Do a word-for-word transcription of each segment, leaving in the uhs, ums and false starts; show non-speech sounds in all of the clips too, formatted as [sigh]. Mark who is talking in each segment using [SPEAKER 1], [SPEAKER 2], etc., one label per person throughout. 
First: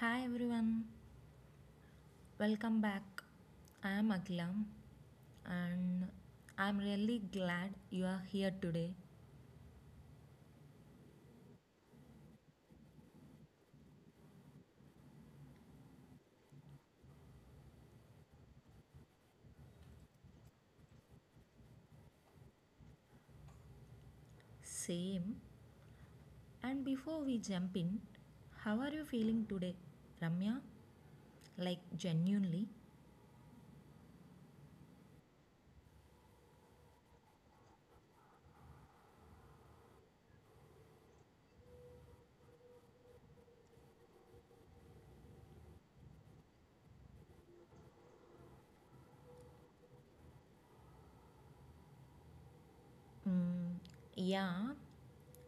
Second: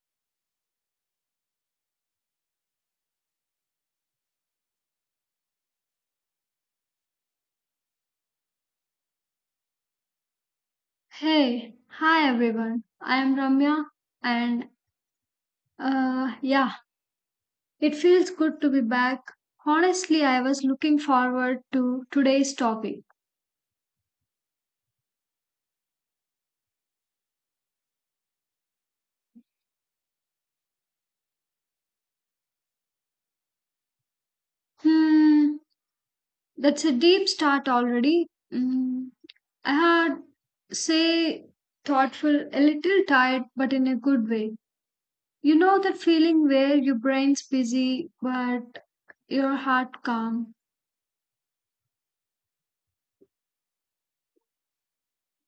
[SPEAKER 1] hi everyone, welcome back. I am Akhila and I am really glad you are here today.
[SPEAKER 2] Hey, hi everyone. I am Ramya and uh yeah, it feels good to be back. Honestly, I was looking forward to today's topic.
[SPEAKER 1] Same. And before we jump in, how are you feeling today, Ramya? Like, genuinely?
[SPEAKER 2] Hmm, that's a deep start already. Mm, I had say thoughtful, a little tired, but in a good way. You know that feeling where your brain's busy but your heart calm.
[SPEAKER 1] Mm, yeah,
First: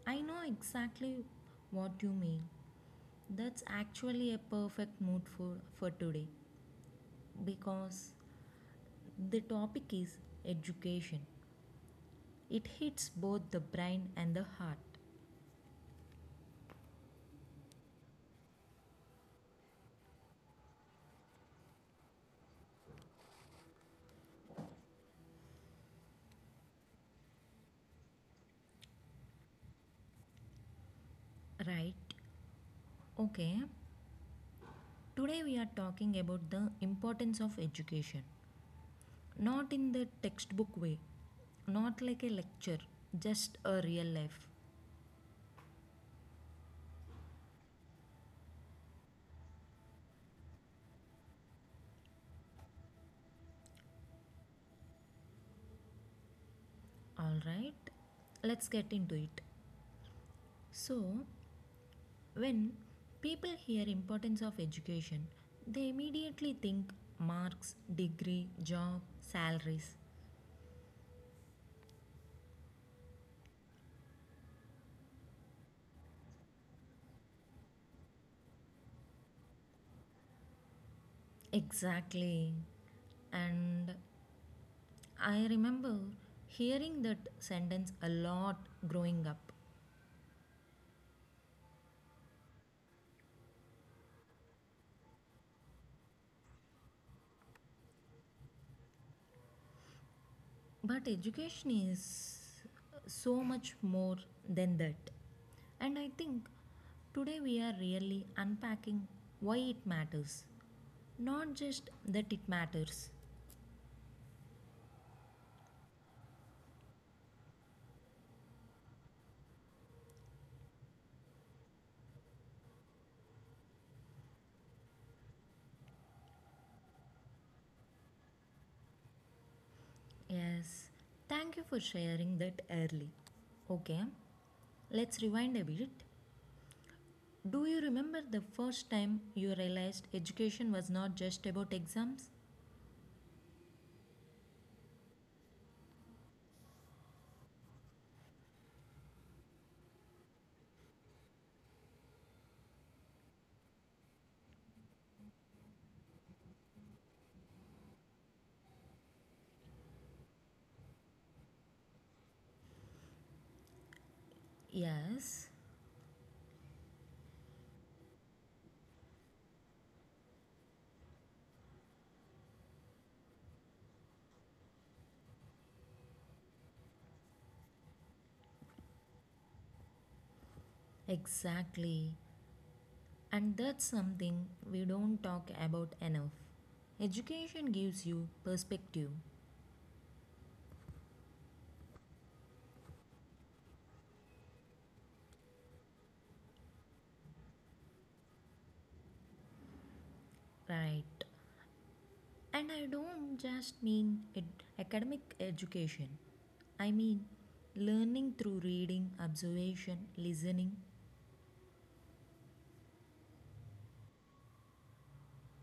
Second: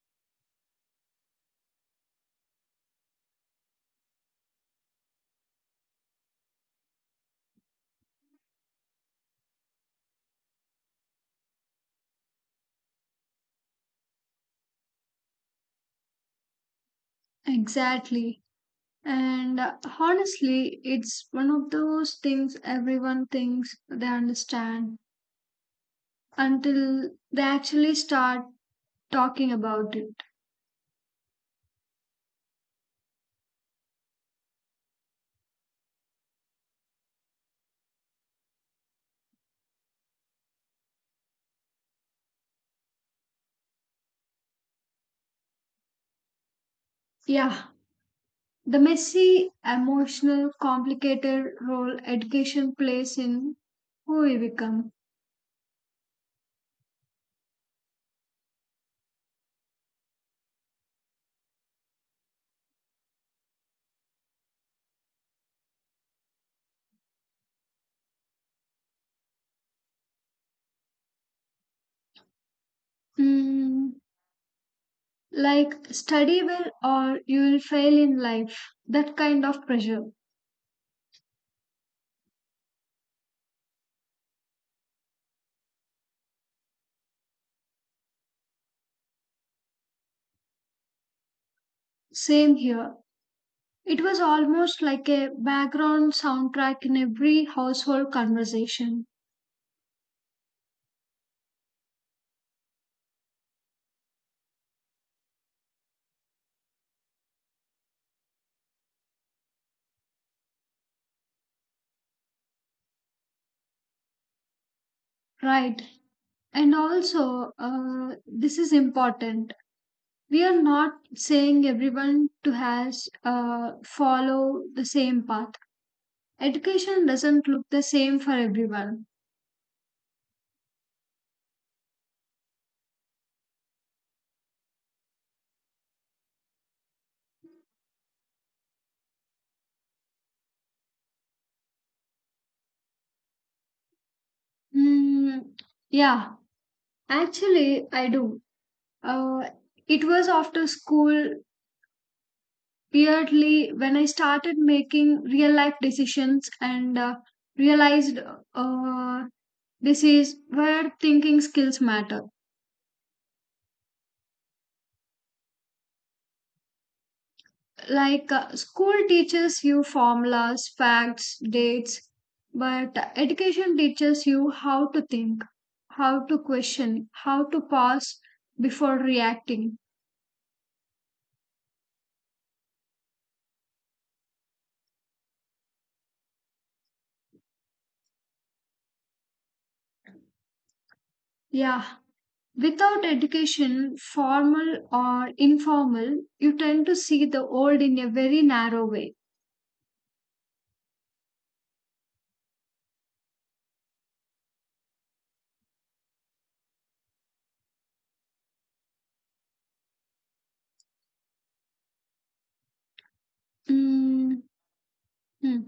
[SPEAKER 1] I know exactly what you mean. That's actually a perfect mood for, for today because the topic is education. It hits both the brain and the heart,
[SPEAKER 2] Exactly. And uh, honestly, it's one of those things everyone thinks they understand until they actually start talking about it.
[SPEAKER 1] right? Okay, today we are talking about the importance of education. Not in the textbook way, not like a lecture, just a real life.
[SPEAKER 2] Yeah, the messy, emotional, complicated role education plays in who we become.
[SPEAKER 1] Alright, let's get into it. So, when people hear importance of education, they immediately think marks, degree, job, salaries.
[SPEAKER 2] Mm, like, study well or you will fail in life, that kind of pressure.
[SPEAKER 1] Exactly, and I remember hearing that sentence a lot growing up.
[SPEAKER 2] Same here. It was almost like a background soundtrack in every household conversation.
[SPEAKER 1] But education is so much more than that. And I think today we are really unpacking why it matters, not just that it matters.
[SPEAKER 2] Right. And also, uh, this is important. We are not saying everyone to has uh, follow the same path. Education doesn't look the same for everyone.
[SPEAKER 1] Yes, thank you for sharing that early. Okay, let's rewind a bit. Do you remember the first time you realized education was not just about exams?
[SPEAKER 2] Mm, yeah, actually, I do. Uh, it was after school, weirdly, when I started making real life decisions and uh, realized uh, this is where thinking skills matter.
[SPEAKER 1] Yes,
[SPEAKER 2] Like uh, school teaches you formulas, facts, dates, but education teaches you how to think, how to question, how to pause before reacting.
[SPEAKER 1] Exactly. And that's something we don't talk about enough. Education gives you perspective,
[SPEAKER 2] Yeah. Without education, formal or informal, you tend to see the old in a very narrow way.
[SPEAKER 1] right? And I don't just mean ed- academic education. I mean learning through reading, observation, listening.
[SPEAKER 2] Mm, hmm.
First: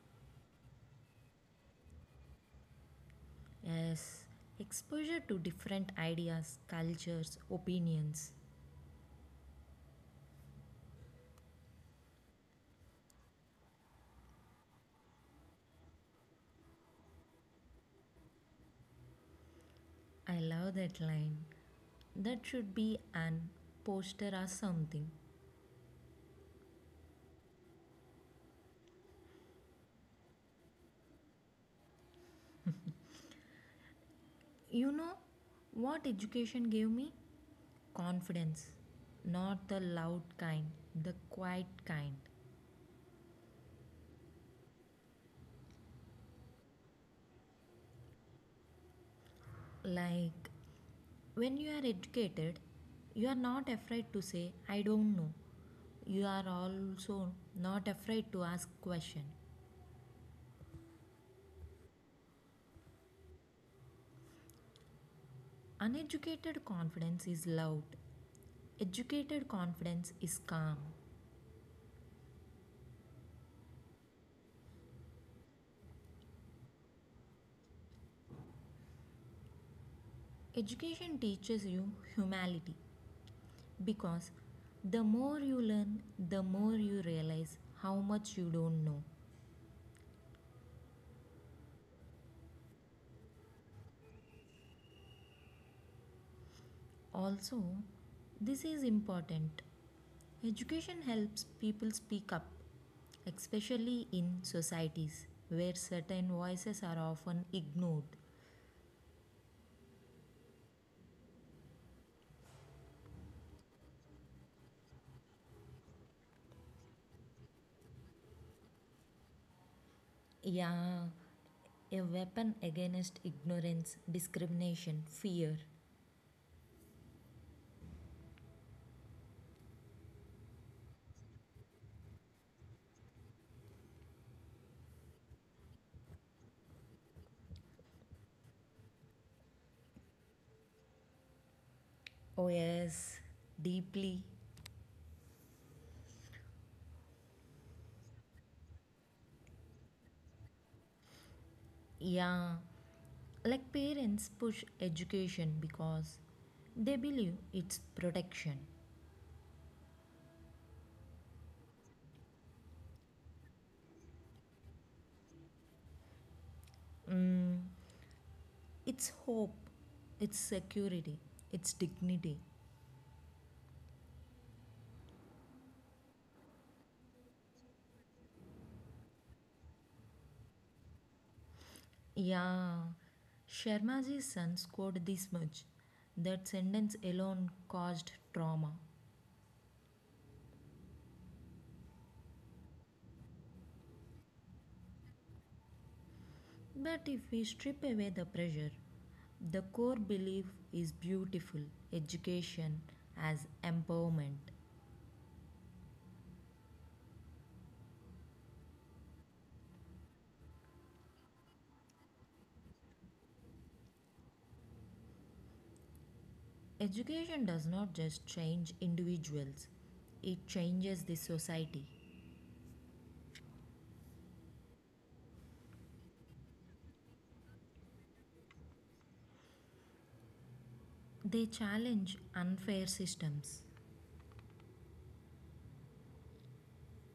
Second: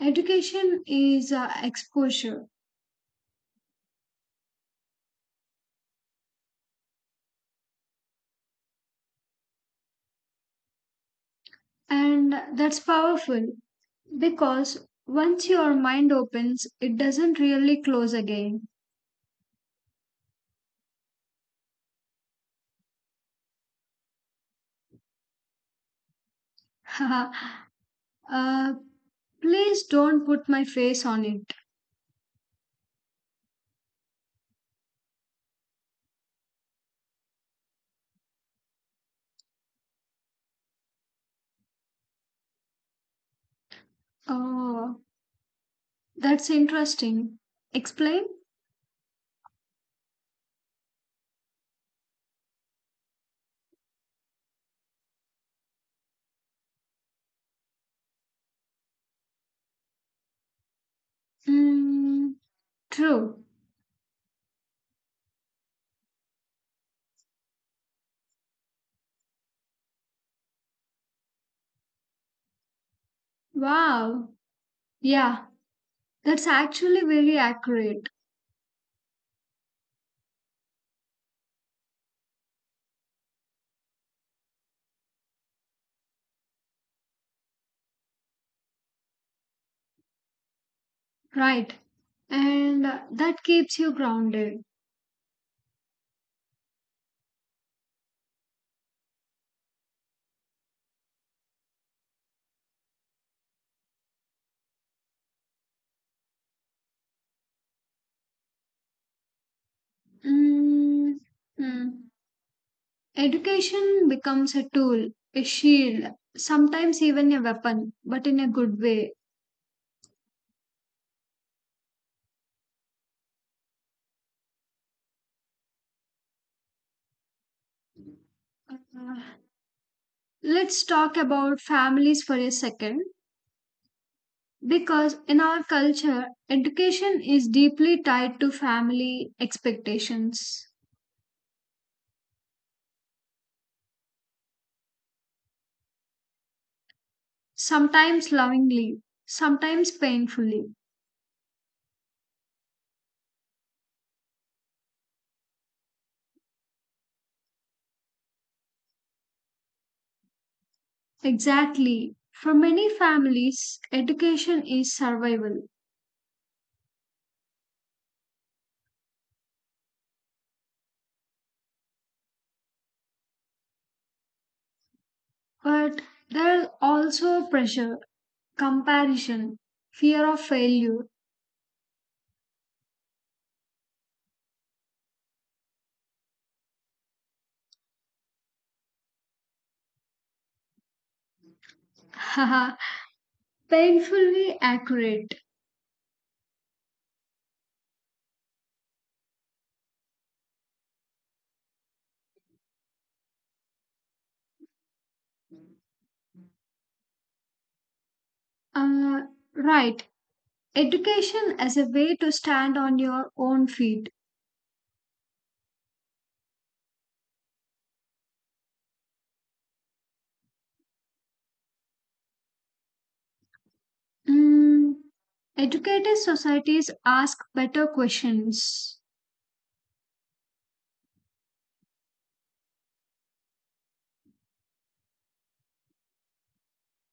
[SPEAKER 2] Education is uh, exposure.
[SPEAKER 1] Yes, exposure to different ideas, cultures, opinions.
[SPEAKER 2] And that's powerful because once your mind opens, it doesn't really close again.
[SPEAKER 1] I love that line. That should be an poster or something.
[SPEAKER 2] [laughs] uh, please don't put my face on it.
[SPEAKER 1] You know what education gave me? Confidence, not the loud kind, the quiet kind.
[SPEAKER 2] Oh, that's interesting. Explain?
[SPEAKER 1] Like when you are educated, you are not afraid to say, I don't know. You are also not afraid to ask question.
[SPEAKER 2] Mm, true.
[SPEAKER 1] Uneducated confidence is loud. Educated confidence is calm.
[SPEAKER 2] Wow. Yeah, that's actually very accurate.
[SPEAKER 1] Education teaches you humility because the more you learn, the more you realize how much you don't know.
[SPEAKER 2] Right. And uh, that keeps you grounded.
[SPEAKER 1] Also, this is important. Education helps people speak up, especially in societies where certain voices are often ignored.
[SPEAKER 2] Mm, mm. Education becomes a tool, a shield, sometimes even a weapon, but in a good way.
[SPEAKER 1] Yeah, a weapon against ignorance, discrimination, fear.
[SPEAKER 2] Uh, let's talk about families for a second. Because in our culture, education is deeply tied to family expectations,
[SPEAKER 1] Oh, yes, deeply.
[SPEAKER 2] sometimes lovingly, sometimes painfully.
[SPEAKER 1] Yeah, like parents push education because they believe it's protection,
[SPEAKER 2] Exactly. For many families, education is survival,
[SPEAKER 1] It's hope, it's security, it's dignity.
[SPEAKER 2] but there is also pressure, comparison, fear of failure.
[SPEAKER 1] Yeah, Sharmaji's son scored this much. That sentence alone caused trauma.
[SPEAKER 2] [laughs] Haha, painfully accurate.
[SPEAKER 1] But if we strip away the pressure, the core belief is beautiful, education as empowerment.
[SPEAKER 2] Uh, right. Education as a way to stand on your own feet.
[SPEAKER 1] Education does not just change individuals, it changes the society.
[SPEAKER 2] Mm, educated societies ask better questions.
[SPEAKER 1] They challenge unfair systems.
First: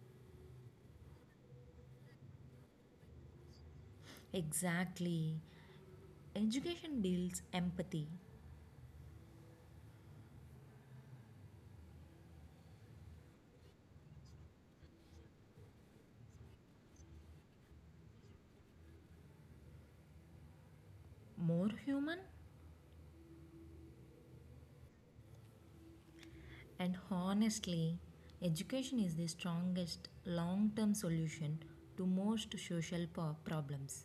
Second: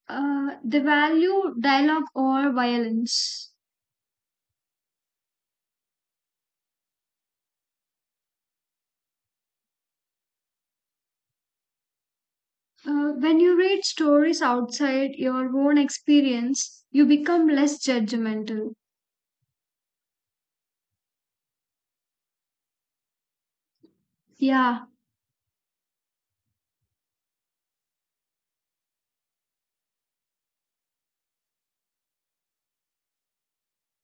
[SPEAKER 2] Uh, they value dialogue over violence.
[SPEAKER 1] Exactly. Education builds empathy.
[SPEAKER 2] Uh, when you read stories outside your own experience, you become less judgmental.
[SPEAKER 1] More human.
[SPEAKER 2] Yeah.
[SPEAKER 1] And honestly, education is the strongest long term solution to most social po- problems.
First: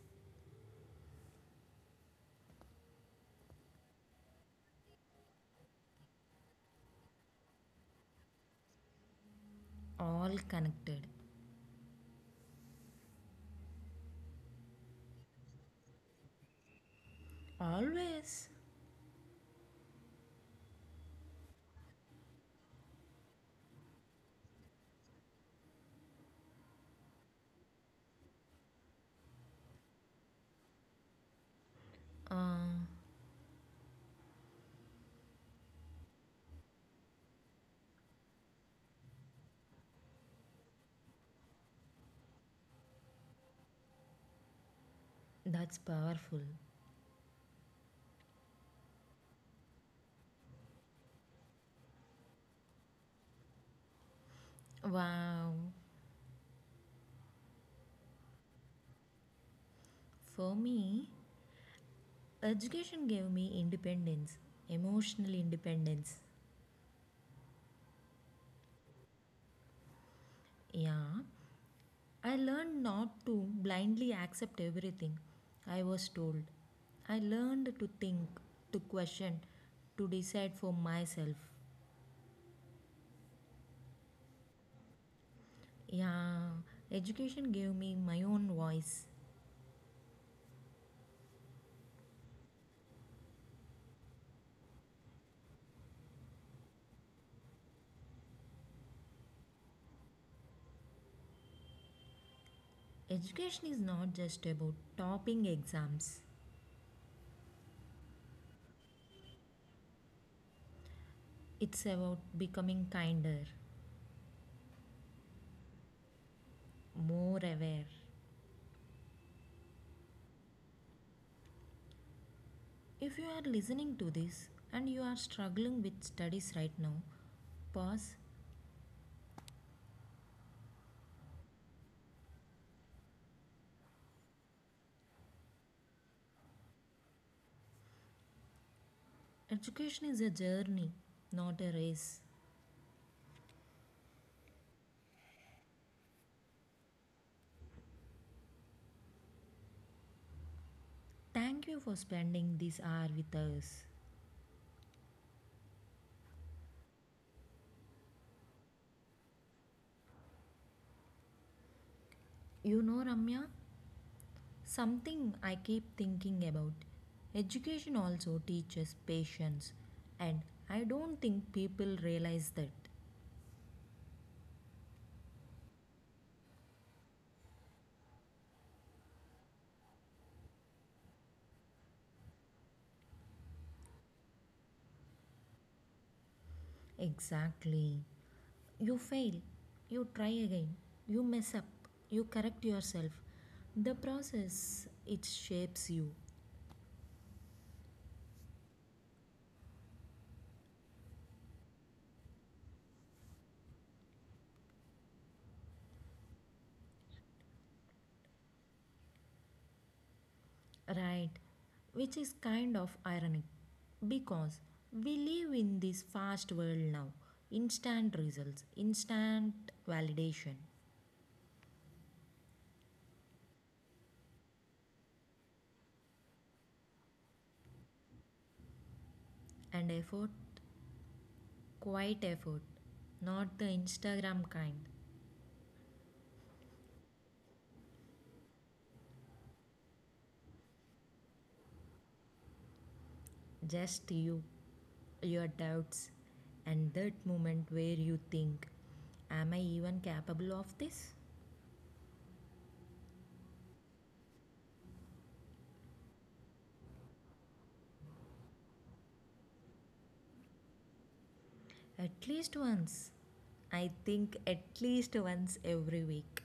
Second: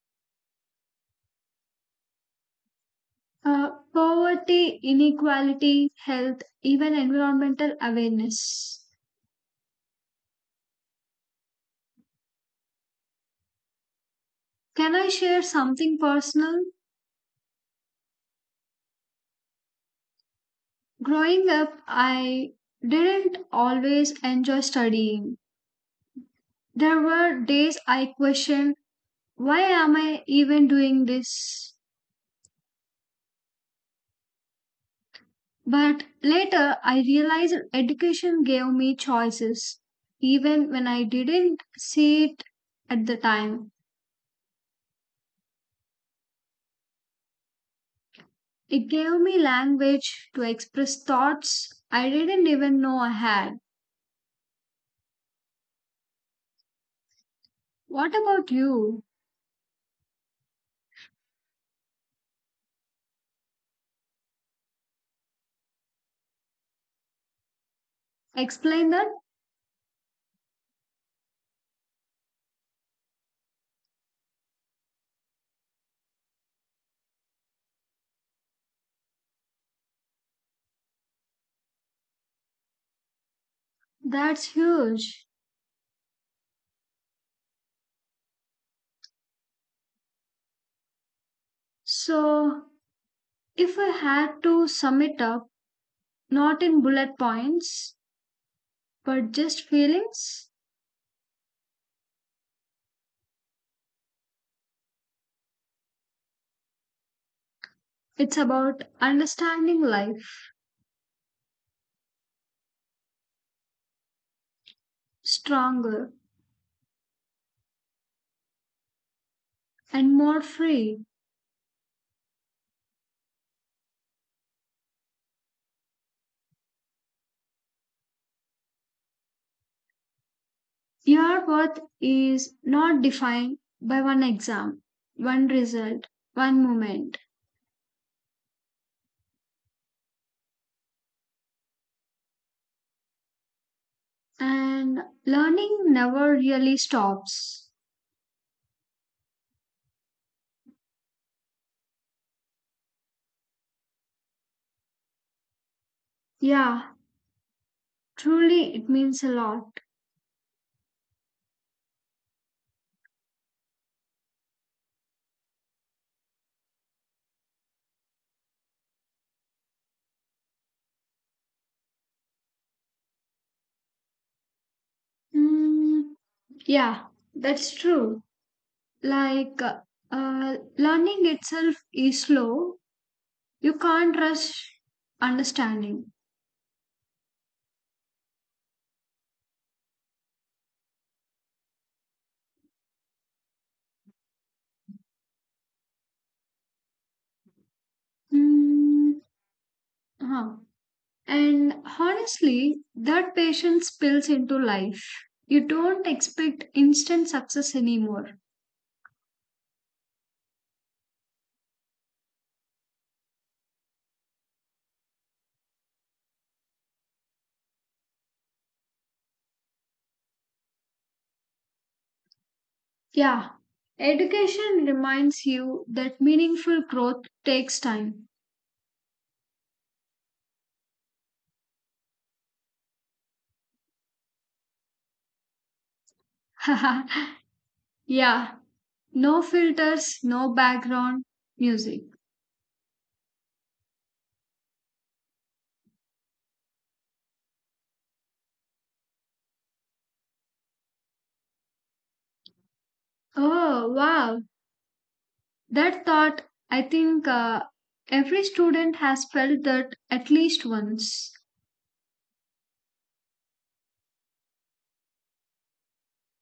[SPEAKER 2] Uh, poverty, inequality, health, even environmental awareness.
[SPEAKER 1] All connected.
[SPEAKER 2] Can I share something personal?
[SPEAKER 1] Always.
[SPEAKER 2] Growing up, I didn't always enjoy studying. There were days I questioned, why am I even doing this?
[SPEAKER 1] Uh,
[SPEAKER 2] But later, I realized education gave me choices, even when I didn't see it at the time.
[SPEAKER 1] that's powerful.
[SPEAKER 2] It gave me language to express thoughts I didn't even know I had.
[SPEAKER 1] Wow.
[SPEAKER 2] What about you?
[SPEAKER 1] For me, education gave me independence, emotional independence.
[SPEAKER 2] Explain that?
[SPEAKER 1] Yeah. I learned not to blindly accept everything I was told. I learned to think, to question, to decide for myself.
[SPEAKER 2] That's huge.
[SPEAKER 1] Yeah, education gave me my own voice.
[SPEAKER 2] So, if I had to sum it up, not in bullet points, but just feelings,
[SPEAKER 1] Education is not just about topping exams,
[SPEAKER 2] it's about understanding life,
[SPEAKER 1] it's about becoming kinder,
[SPEAKER 2] stronger
[SPEAKER 1] more aware.
[SPEAKER 2] and more free.
[SPEAKER 1] If you are listening to this and you are struggling with studies right now, pause.
[SPEAKER 2] Your worth is not defined by one exam, one result, one moment.
[SPEAKER 1] Education is a journey, not a race.
[SPEAKER 2] And learning never really stops.
[SPEAKER 1] Thank you for spending this hour with us.
[SPEAKER 2] Yeah, truly, it means a lot.
[SPEAKER 1] You know, Ramya, something I keep thinking about. Education also teaches patience, and I don't think people realize that.
[SPEAKER 2] Mm, yeah, that's true. Like, uh, learning itself is slow. You can't rush understanding.
[SPEAKER 1] Exactly. You fail, you try again, you mess up, you correct yourself. The process, it shapes you,
[SPEAKER 2] Hmm. huh. And honestly, that patience spills into life. You don't expect instant success anymore.
[SPEAKER 1] right? Which is kind of ironic because we live in this fast world now, instant results, instant validation,
[SPEAKER 2] Yeah. Education reminds you that meaningful growth takes time.
[SPEAKER 1] and effort. Quiet effort, not the Instagram kind.
[SPEAKER 2] [laughs] yeah. No filters, no background music.
[SPEAKER 1] Just you, your doubts, and that moment where you think, am I even capable of this?
[SPEAKER 2] Oh, wow. That thought, I think uh, every student has felt that at least once.
[SPEAKER 1] At least once. I think at least once every week.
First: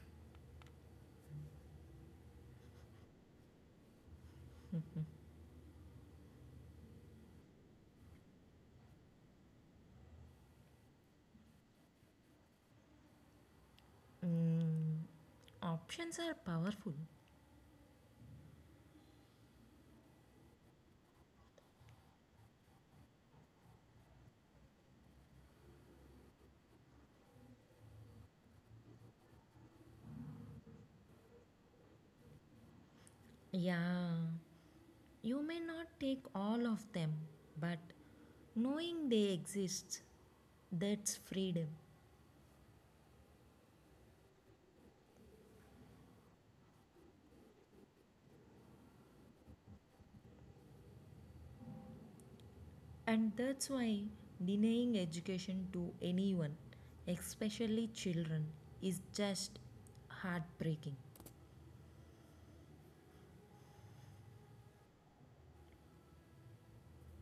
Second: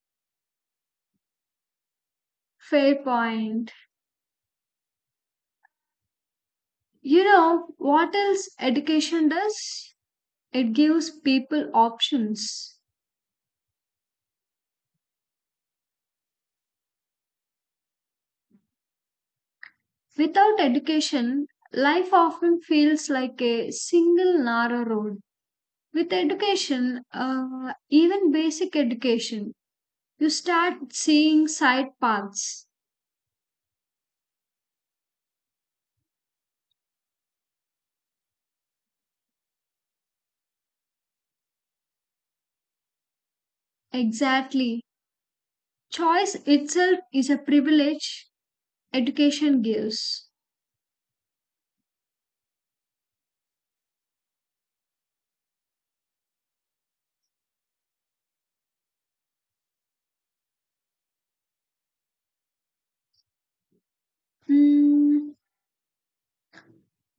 [SPEAKER 2] Fair point. You know what else education does? It gives people options.
[SPEAKER 1] Mm, Options are powerful.
[SPEAKER 2] Without education, life often feels like a single narrow road. With education, uh, even basic education, you start seeing side paths.
[SPEAKER 1] Yeah, you may not take all of them, but knowing they exist, that's freedom.
[SPEAKER 2] Exactly. Choice itself is a privilege education gives.
[SPEAKER 1] And that's why denying education to anyone, especially children, is just heartbreaking.
[SPEAKER 2] Hmm.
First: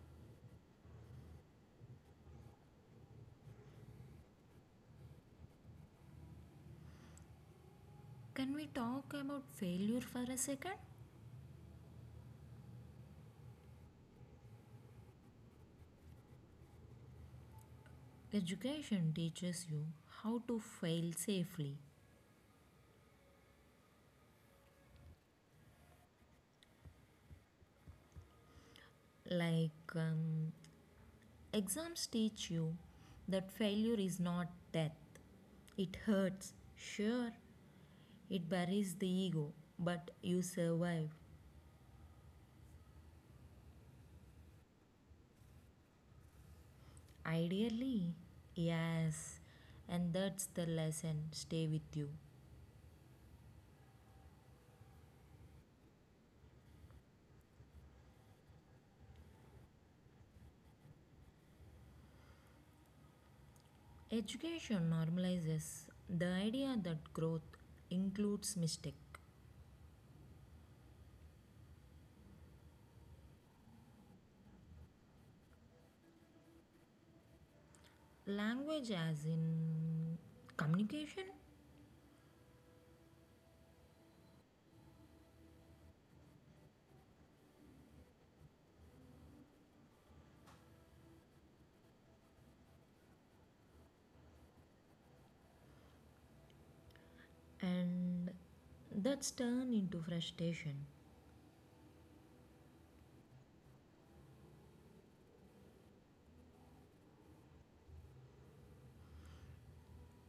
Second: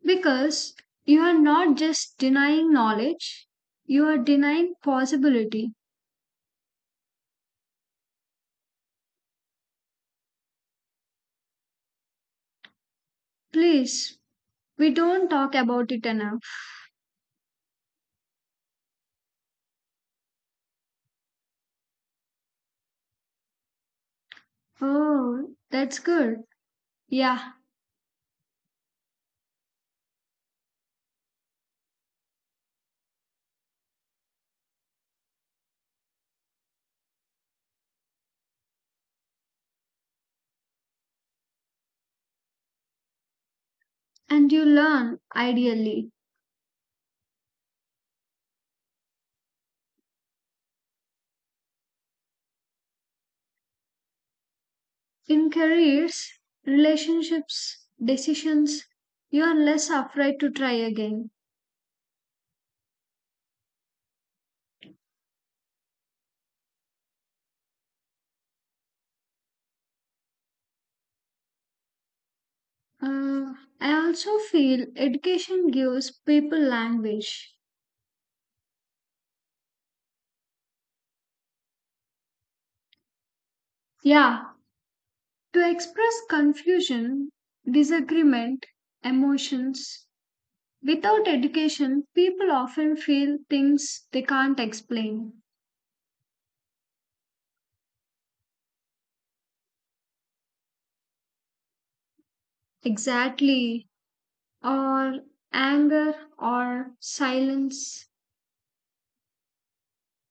[SPEAKER 2] Because you are not just denying knowledge, you are denying possibility.
[SPEAKER 1] Can we talk about failure for a second?
[SPEAKER 2] Please, we don't talk about it enough.
[SPEAKER 1] Education teaches you how to fail safely.
[SPEAKER 2] Oh, that's good. Yeah,
[SPEAKER 1] Like, um, exams teach you that failure is not death. It hurts, sure, it buries the ego, but you survive.
[SPEAKER 2] and you learn ideally.
[SPEAKER 1] Ideally, yes, and that's the lesson stay with you.
[SPEAKER 2] In careers, relationships, decisions, you are less afraid to try again.
[SPEAKER 1] Education normalizes the idea that growth includes mistake,
[SPEAKER 2] Uh, I also feel education gives people language.
[SPEAKER 1] language as in communication,
[SPEAKER 2] Yeah, to express confusion, disagreement, emotions. Without education, people often feel things they can't explain,
[SPEAKER 1] and that's turned into frustration.
[SPEAKER 2] exactly, or anger, or silence,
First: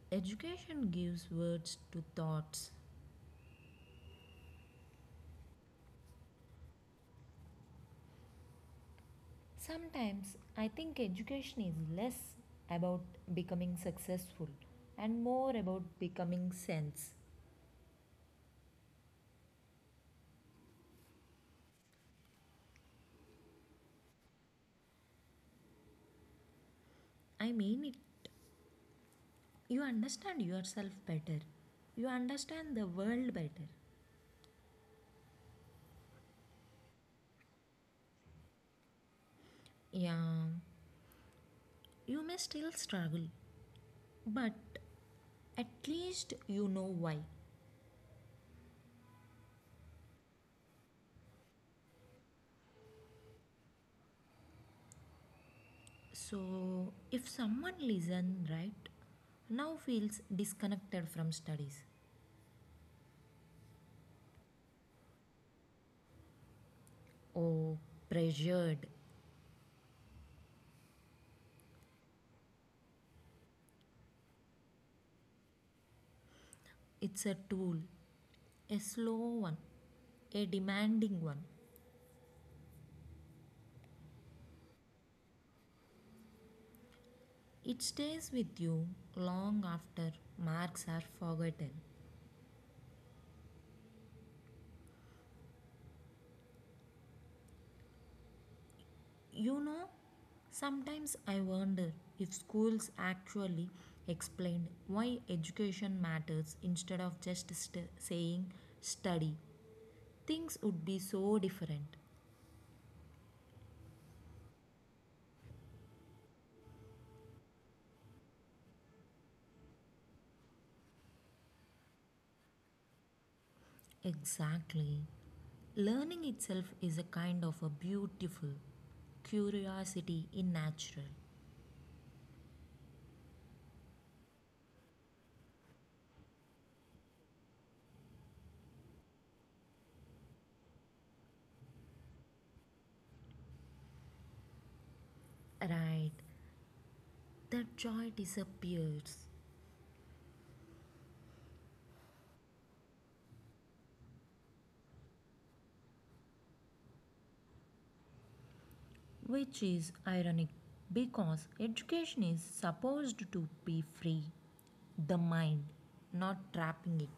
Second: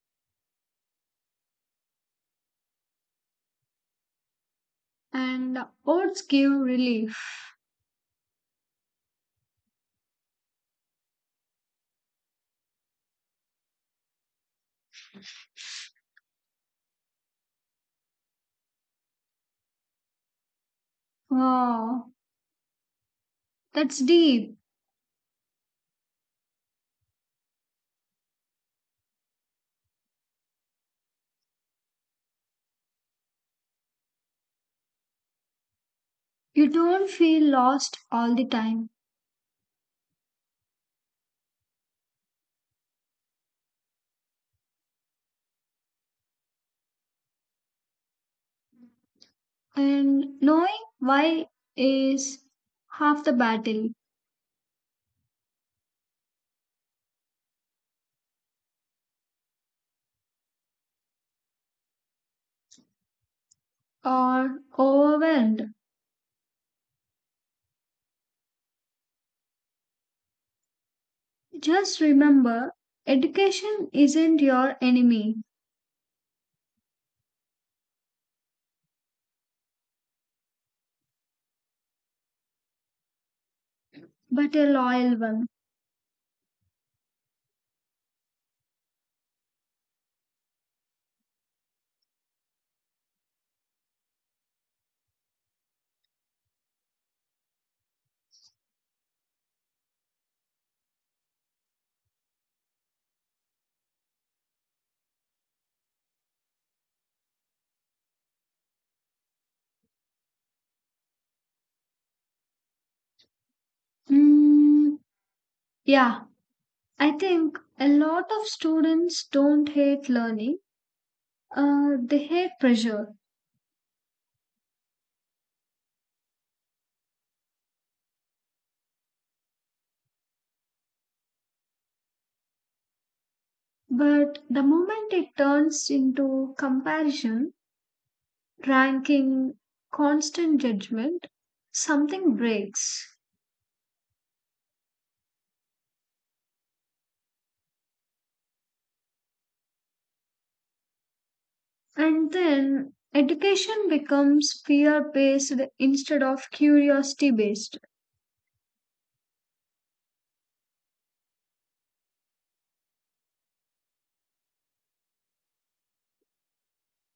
[SPEAKER 1] Education gives words to thoughts.
[SPEAKER 2] and words give relief.
[SPEAKER 1] Sometimes I think education is less about becoming successful and more about becoming sense.
[SPEAKER 2] Wow, that's deep.
[SPEAKER 1] I mean it. You understand yourself better. You understand the world better.
[SPEAKER 2] You don't feel lost all the time,
[SPEAKER 1] Yeah, you may still struggle, but at least you know why.
[SPEAKER 2] and knowing why is half the battle,
[SPEAKER 1] So, if someone listen right now feels disconnected from studies
[SPEAKER 2] or overwhelmed.
[SPEAKER 1] or pressured,
[SPEAKER 2] Just remember education isn't your enemy,
[SPEAKER 1] it's a tool, a slow one, a demanding one.
[SPEAKER 2] but a loyal one.
[SPEAKER 1] It stays with you long after marks are forgotten. You know, sometimes I wonder if schools actually explained why education matters instead of just st- saying study. Things would be so different.
[SPEAKER 2] Mm, Yeah, I think a lot of students don't hate learning, uh, they hate pressure.
[SPEAKER 1] Exactly. Learning itself is a kind of a beautiful curiosity in natural.
[SPEAKER 2] But the moment it turns into comparison, ranking, constant judgment, something breaks.
[SPEAKER 1] Right, that joy disappears,
[SPEAKER 2] And then education becomes fear based instead of curiosity based.
[SPEAKER 1] which is ironic because education is supposed to be free the mind, not trapping it.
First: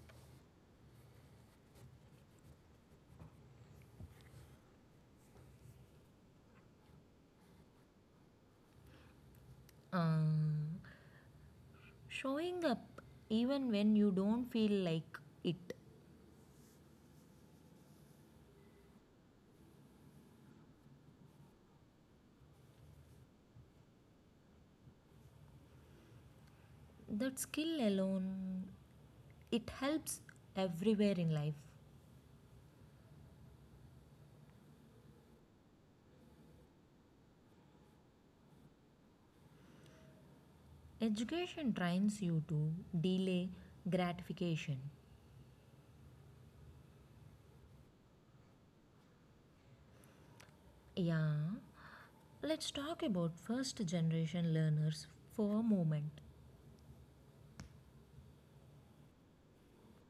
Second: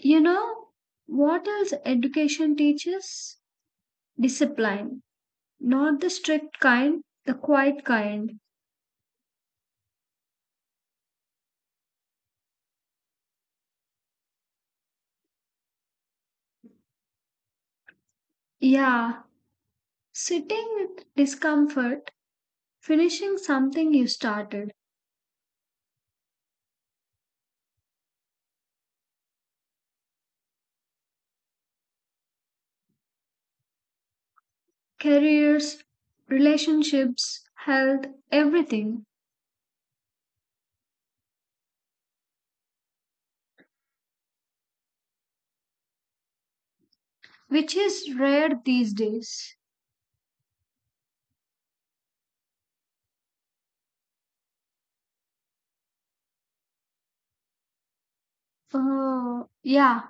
[SPEAKER 2] You know what else education teaches? Discipline. Not the strict kind, the quiet kind.
[SPEAKER 1] Um, showing up even when you don't feel like it.
[SPEAKER 2] Yeah, sitting with discomfort, finishing something you started,
[SPEAKER 1] That skill alone, it helps everywhere in life.
[SPEAKER 2] careers, relationships, health, everything,
[SPEAKER 1] Education trains you to delay gratification.
[SPEAKER 2] which is rare these days.
[SPEAKER 1] Yeah, let's talk about first generation learners for a moment.
[SPEAKER 2] Oh, yeah,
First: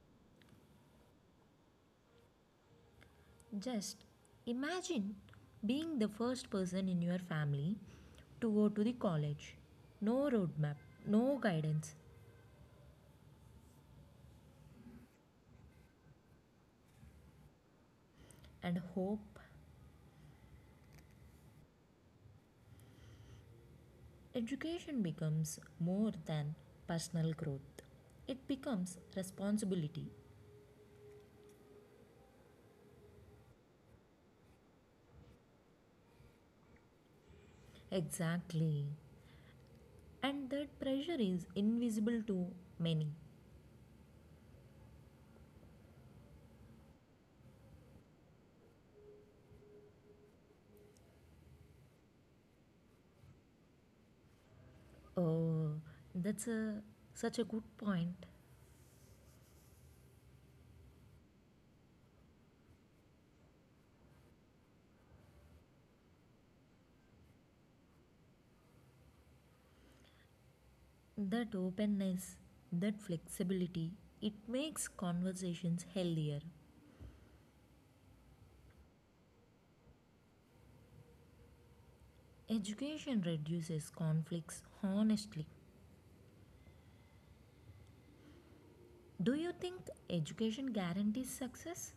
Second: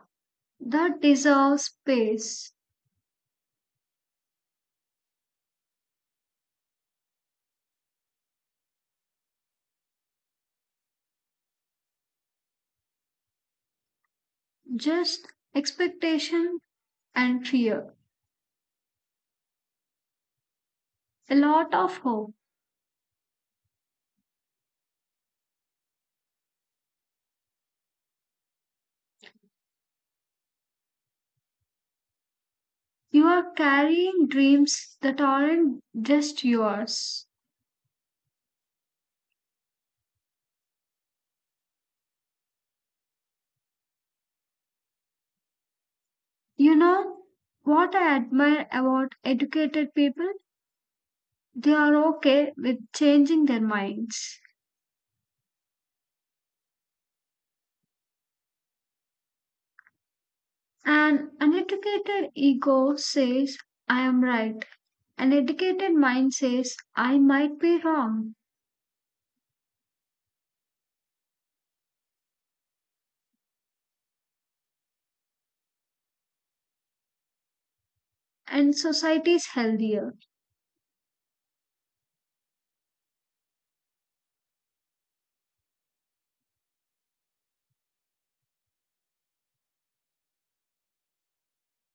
[SPEAKER 2] that deserves space.
[SPEAKER 1] Just imagine being the first person in your family to go to the college. No roadmap, no guidance,
[SPEAKER 2] Just expectation and fear.
[SPEAKER 1] and hope
[SPEAKER 2] A lot of hope.
[SPEAKER 1] education becomes more than personal growth. It becomes responsibility.
[SPEAKER 2] You are carrying dreams that aren't just yours.
[SPEAKER 1] Exactly. And that pressure is invisible to many.
[SPEAKER 2] You know what I admire about educated people? They are okay with changing their minds.
[SPEAKER 1] Oh, that's a, such a good point.
[SPEAKER 2] An uneducated ego says, I am right. An educated mind says, I might be wrong.
[SPEAKER 1] That openness, that flexibility, it makes conversations healthier.
[SPEAKER 2] And society is healthier.
[SPEAKER 1] Education reduces conflicts honestly. Do you think education guarantees success?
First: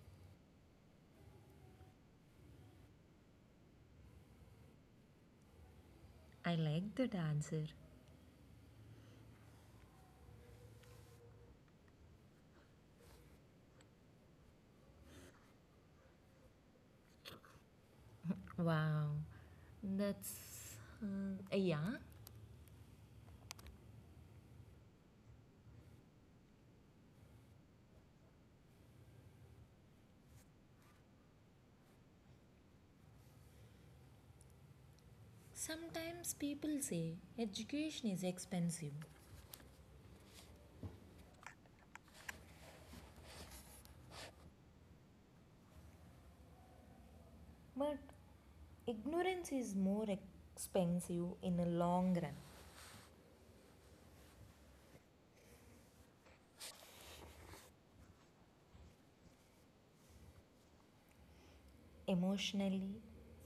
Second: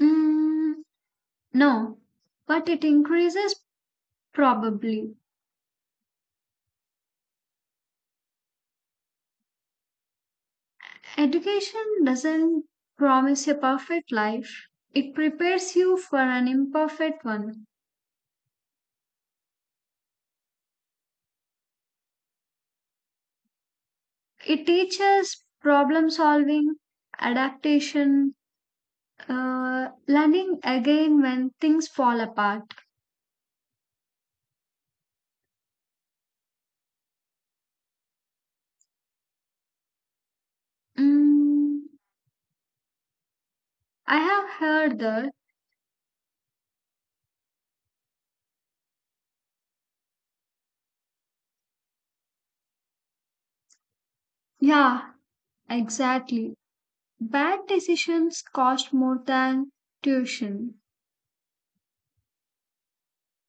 [SPEAKER 2] Mm, no, but it increases probably.
[SPEAKER 1] I like that answer.
[SPEAKER 2] Education doesn't promise a perfect life, it prepares you for an imperfect one.
[SPEAKER 1] Wow, that's um, yeah.
[SPEAKER 2] It teaches problem solving, adaptation, Uh, learning again when things fall apart.
[SPEAKER 1] Sometimes people say education is expensive,
[SPEAKER 2] Mm, I have heard that.
[SPEAKER 1] but ignorance is more expensive in the long run,
[SPEAKER 2] Yeah, exactly. Bad decisions cost more than tuition.
[SPEAKER 1] emotionally,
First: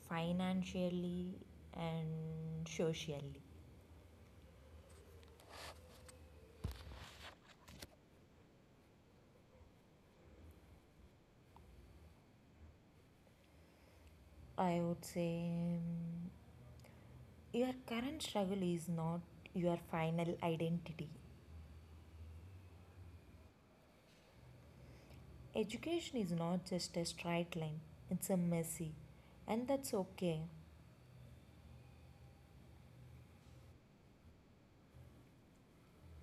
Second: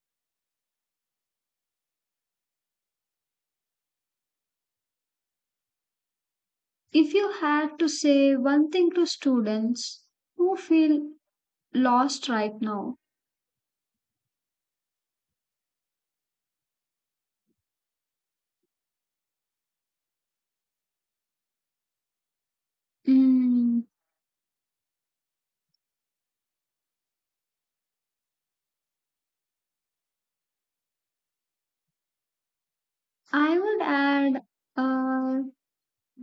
[SPEAKER 1] financially, and socially.
[SPEAKER 2] If you had to say one thing to students who feel lost right now,
[SPEAKER 1] I would say um, your current struggle is not your final identity.
[SPEAKER 2] mm,
[SPEAKER 1] Education is not just a straight line, it's a messy, and that's okay.
[SPEAKER 2] I would add uh,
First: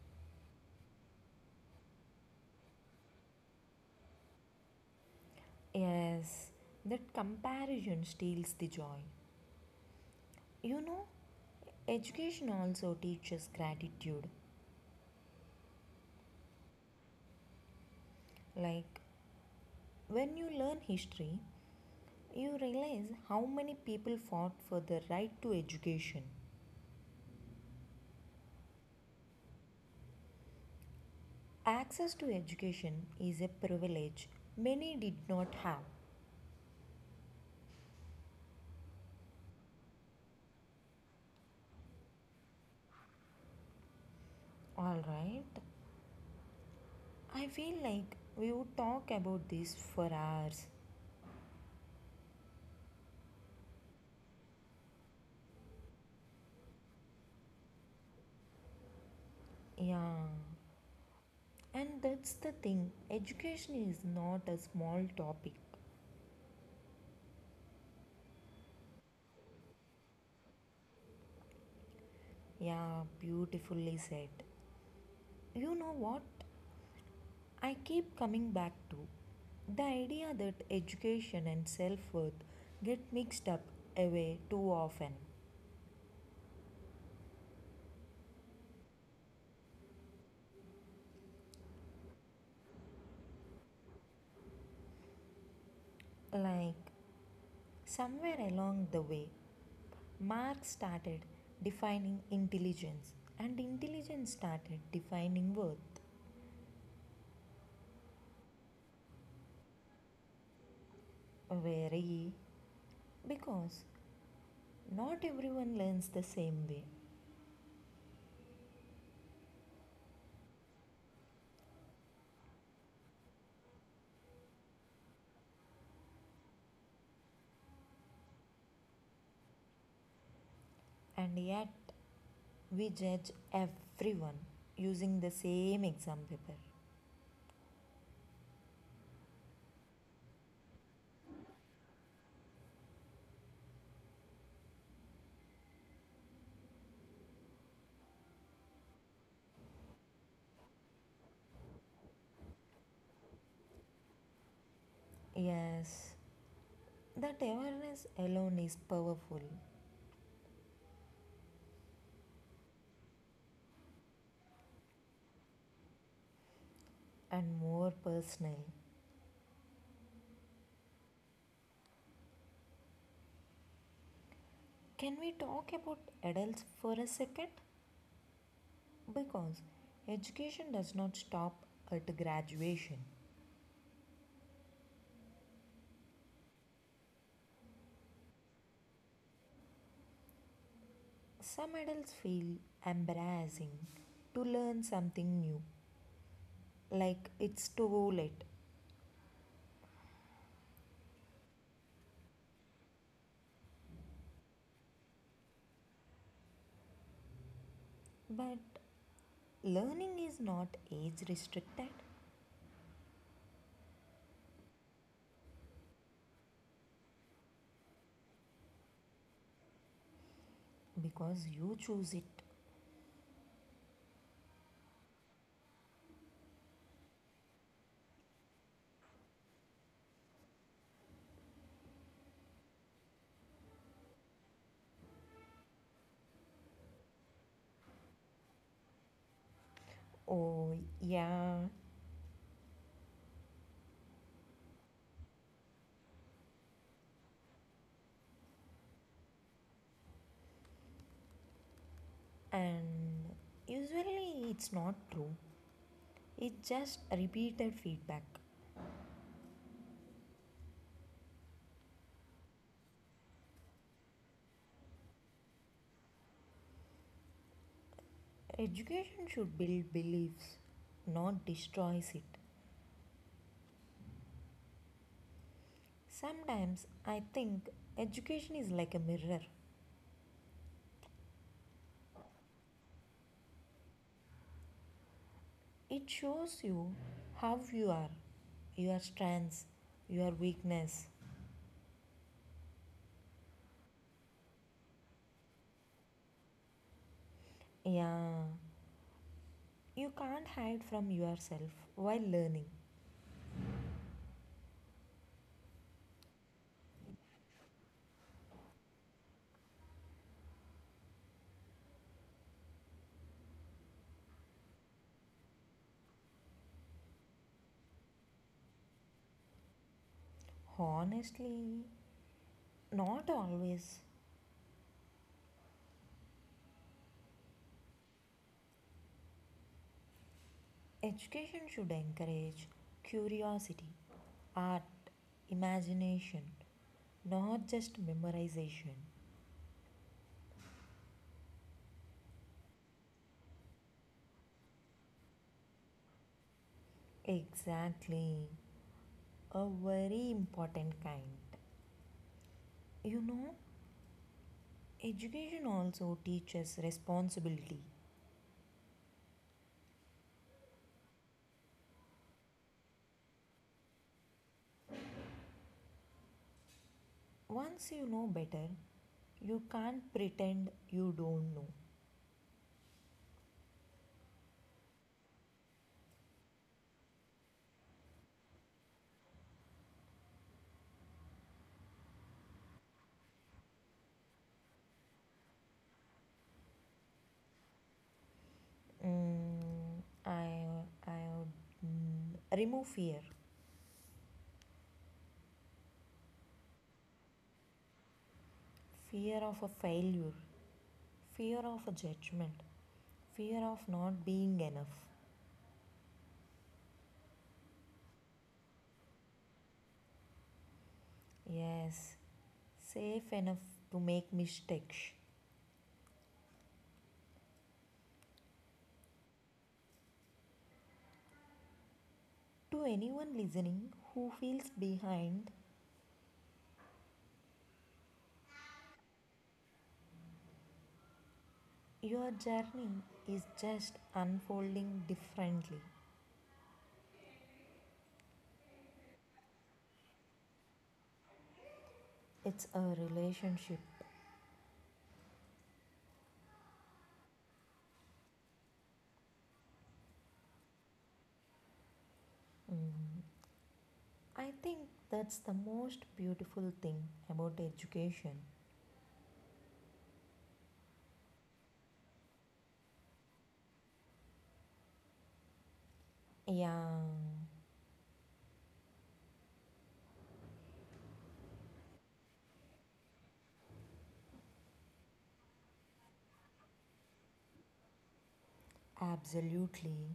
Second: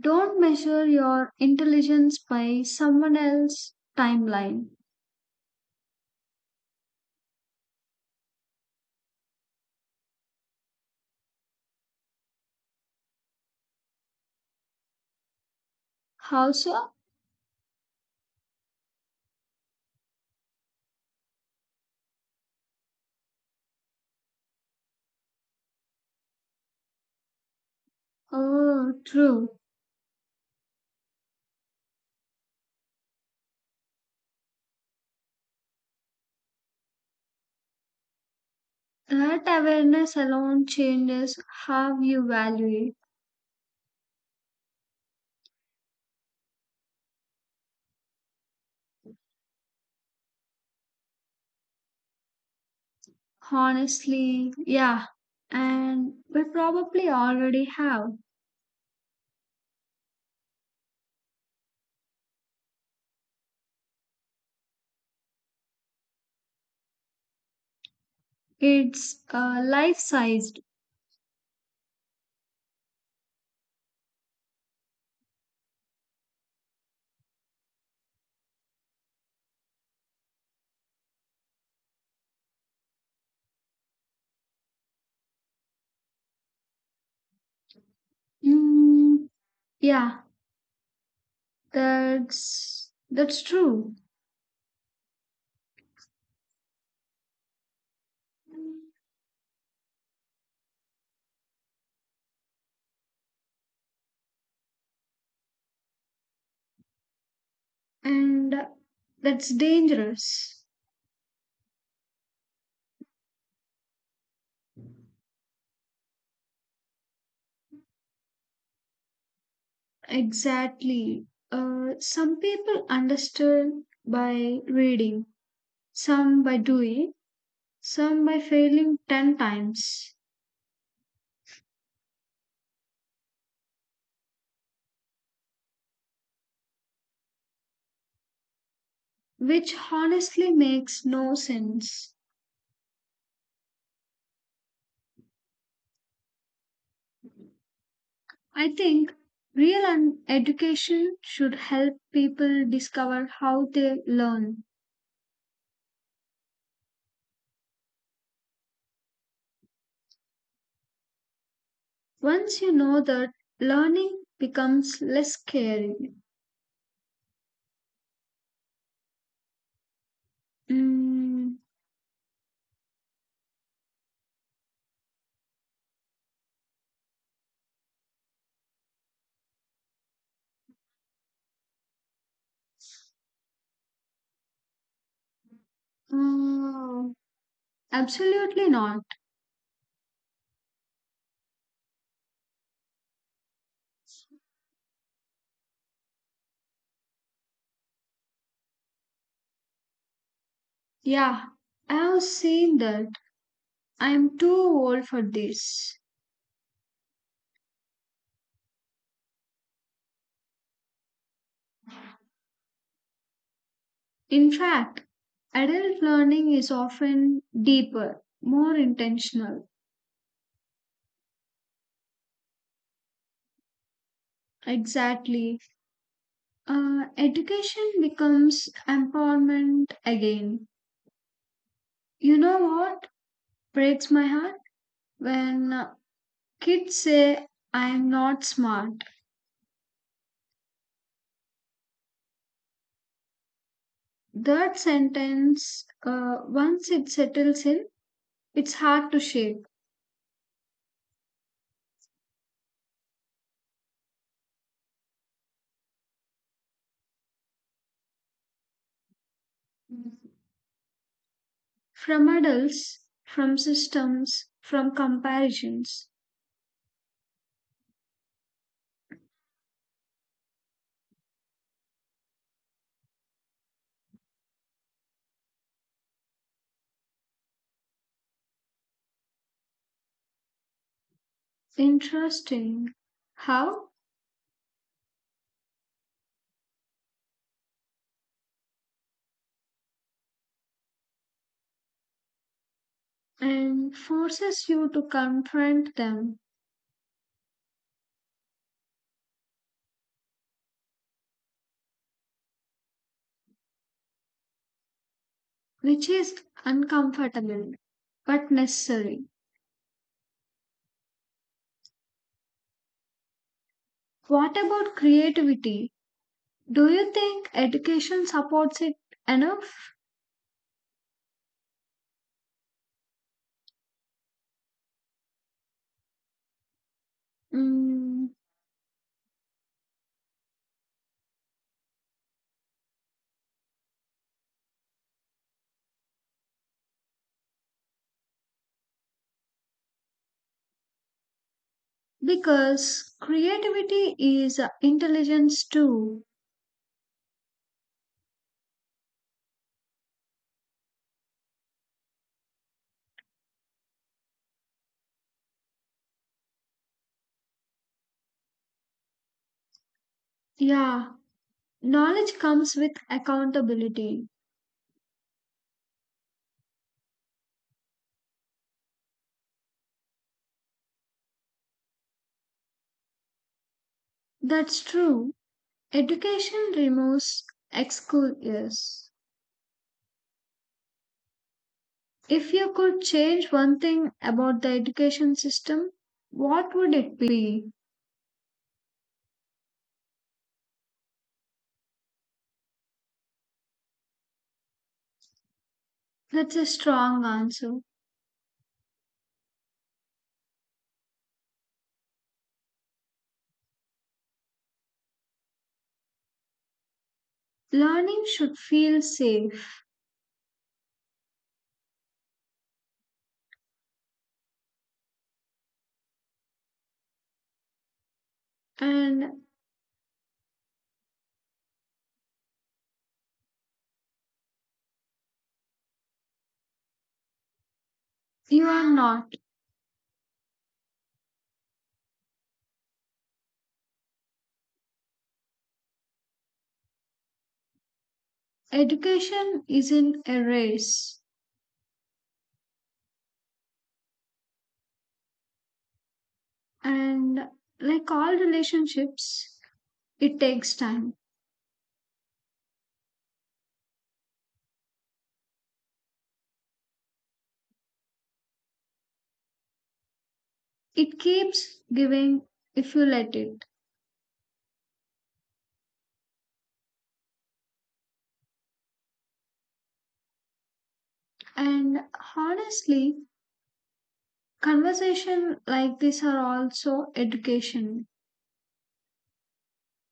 [SPEAKER 2] don't measure your intelligence by someone else's timeline.
[SPEAKER 1] Yes, that comparison steals the joy. You know, education also teaches gratitude.
[SPEAKER 2] How so?
[SPEAKER 1] Like, when you learn history, you realize how many people fought for the right to education.
[SPEAKER 2] Oh, true.
[SPEAKER 1] Access to education is a privilege many did not have.
[SPEAKER 2] That awareness alone changes how you value it.
[SPEAKER 1] Alright, I feel like we would talk about this for hours.
[SPEAKER 2] Honestly, yeah. And we probably already have.
[SPEAKER 1] Yeah, and that's the thing, education is not a small topic.
[SPEAKER 2] It's uh, life sized.
[SPEAKER 1] Yeah, beautifully said. You know what? I keep coming back to the idea that education and self worth get mixed up away too often.
[SPEAKER 2] Mm, yeah, that's that's true.
[SPEAKER 1] Like, somewhere along the way, Marx started defining intelligence, and intelligence started defining worth.
[SPEAKER 2] And that's dangerous.
[SPEAKER 1] Very, because not everyone learns the same way,
[SPEAKER 2] Exactly. Uh, some people understand by reading, some by doing, some by failing ten times,
[SPEAKER 1] and yet we judge everyone using the same exam paper.
[SPEAKER 2] which honestly makes no sense. I think real un- education should help people discover how they learn.
[SPEAKER 1] Yes, that awareness alone is powerful
[SPEAKER 2] Once you know that, learning becomes less scary.
[SPEAKER 1] and more personal.
[SPEAKER 2] Mm,
[SPEAKER 1] Can we talk about adults for a second? Because education does not stop at graduation.
[SPEAKER 2] mm, absolutely not.
[SPEAKER 1] Some adults feel embarrassing to learn something new, like it's too late.
[SPEAKER 2] Yeah, I have seen that. I am too old for this.
[SPEAKER 1] But learning is not age restricted
[SPEAKER 2] In fact, adult learning is often deeper, more intentional.
[SPEAKER 1] because you choose it.
[SPEAKER 2] Exactly. Uh, education becomes empowerment again. You know what breaks my heart? When uh, kids say, I am not smart.
[SPEAKER 1] Oh, yeah,
[SPEAKER 2] That sentence, uh, once it settles in, it's hard to shake.
[SPEAKER 1] and usually it's not true, it's just repeated feedback.
[SPEAKER 2] From adults, from systems, from comparisons.
[SPEAKER 1] Education should build beliefs, not destroys it. Sometimes I think education is like a mirror.
[SPEAKER 2] Interesting how,
[SPEAKER 1] It shows you how you are, your strengths, your weakness.
[SPEAKER 2] and forces you to confront them,
[SPEAKER 1] Yeah, you can't hide from yourself while learning.
[SPEAKER 2] which is uncomfortable but necessary. What about creativity? Do you think education supports it enough?
[SPEAKER 1] Honestly, not always.
[SPEAKER 2] Mm,
[SPEAKER 1] Education should encourage curiosity, art, imagination, not just memorization.
[SPEAKER 2] because creativity is intelligence too.
[SPEAKER 1] Exactly, a very important kind. You know, education also teaches responsibility.
[SPEAKER 2] Yeah, knowledge comes with accountability.
[SPEAKER 1] Once you know better, you can't pretend you don't know.
[SPEAKER 2] That's true. Education removes excuses. If you could change one thing about the education system, what would it be?
[SPEAKER 1] Mm, I, I would mm, remove fear
[SPEAKER 2] That's a strong answer.
[SPEAKER 1] fear of a failure, fear of a judgment, fear of not being enough.
[SPEAKER 2] Learning should feel safe
[SPEAKER 1] Yes, safe enough to make mistakes.
[SPEAKER 2] and
[SPEAKER 1] To anyone listening who feels behind,
[SPEAKER 2] you are not.
[SPEAKER 1] your journey is just unfolding differently.
[SPEAKER 2] Education isn't a race.
[SPEAKER 1] It's a relationship.
[SPEAKER 2] And like all relationships, it takes time.
[SPEAKER 1] I think that's the most beautiful thing about education.
[SPEAKER 2] It keeps giving if you let it.
[SPEAKER 1] Yeah,
[SPEAKER 2] And honestly, conversation like this are also education.
[SPEAKER 1] absolutely.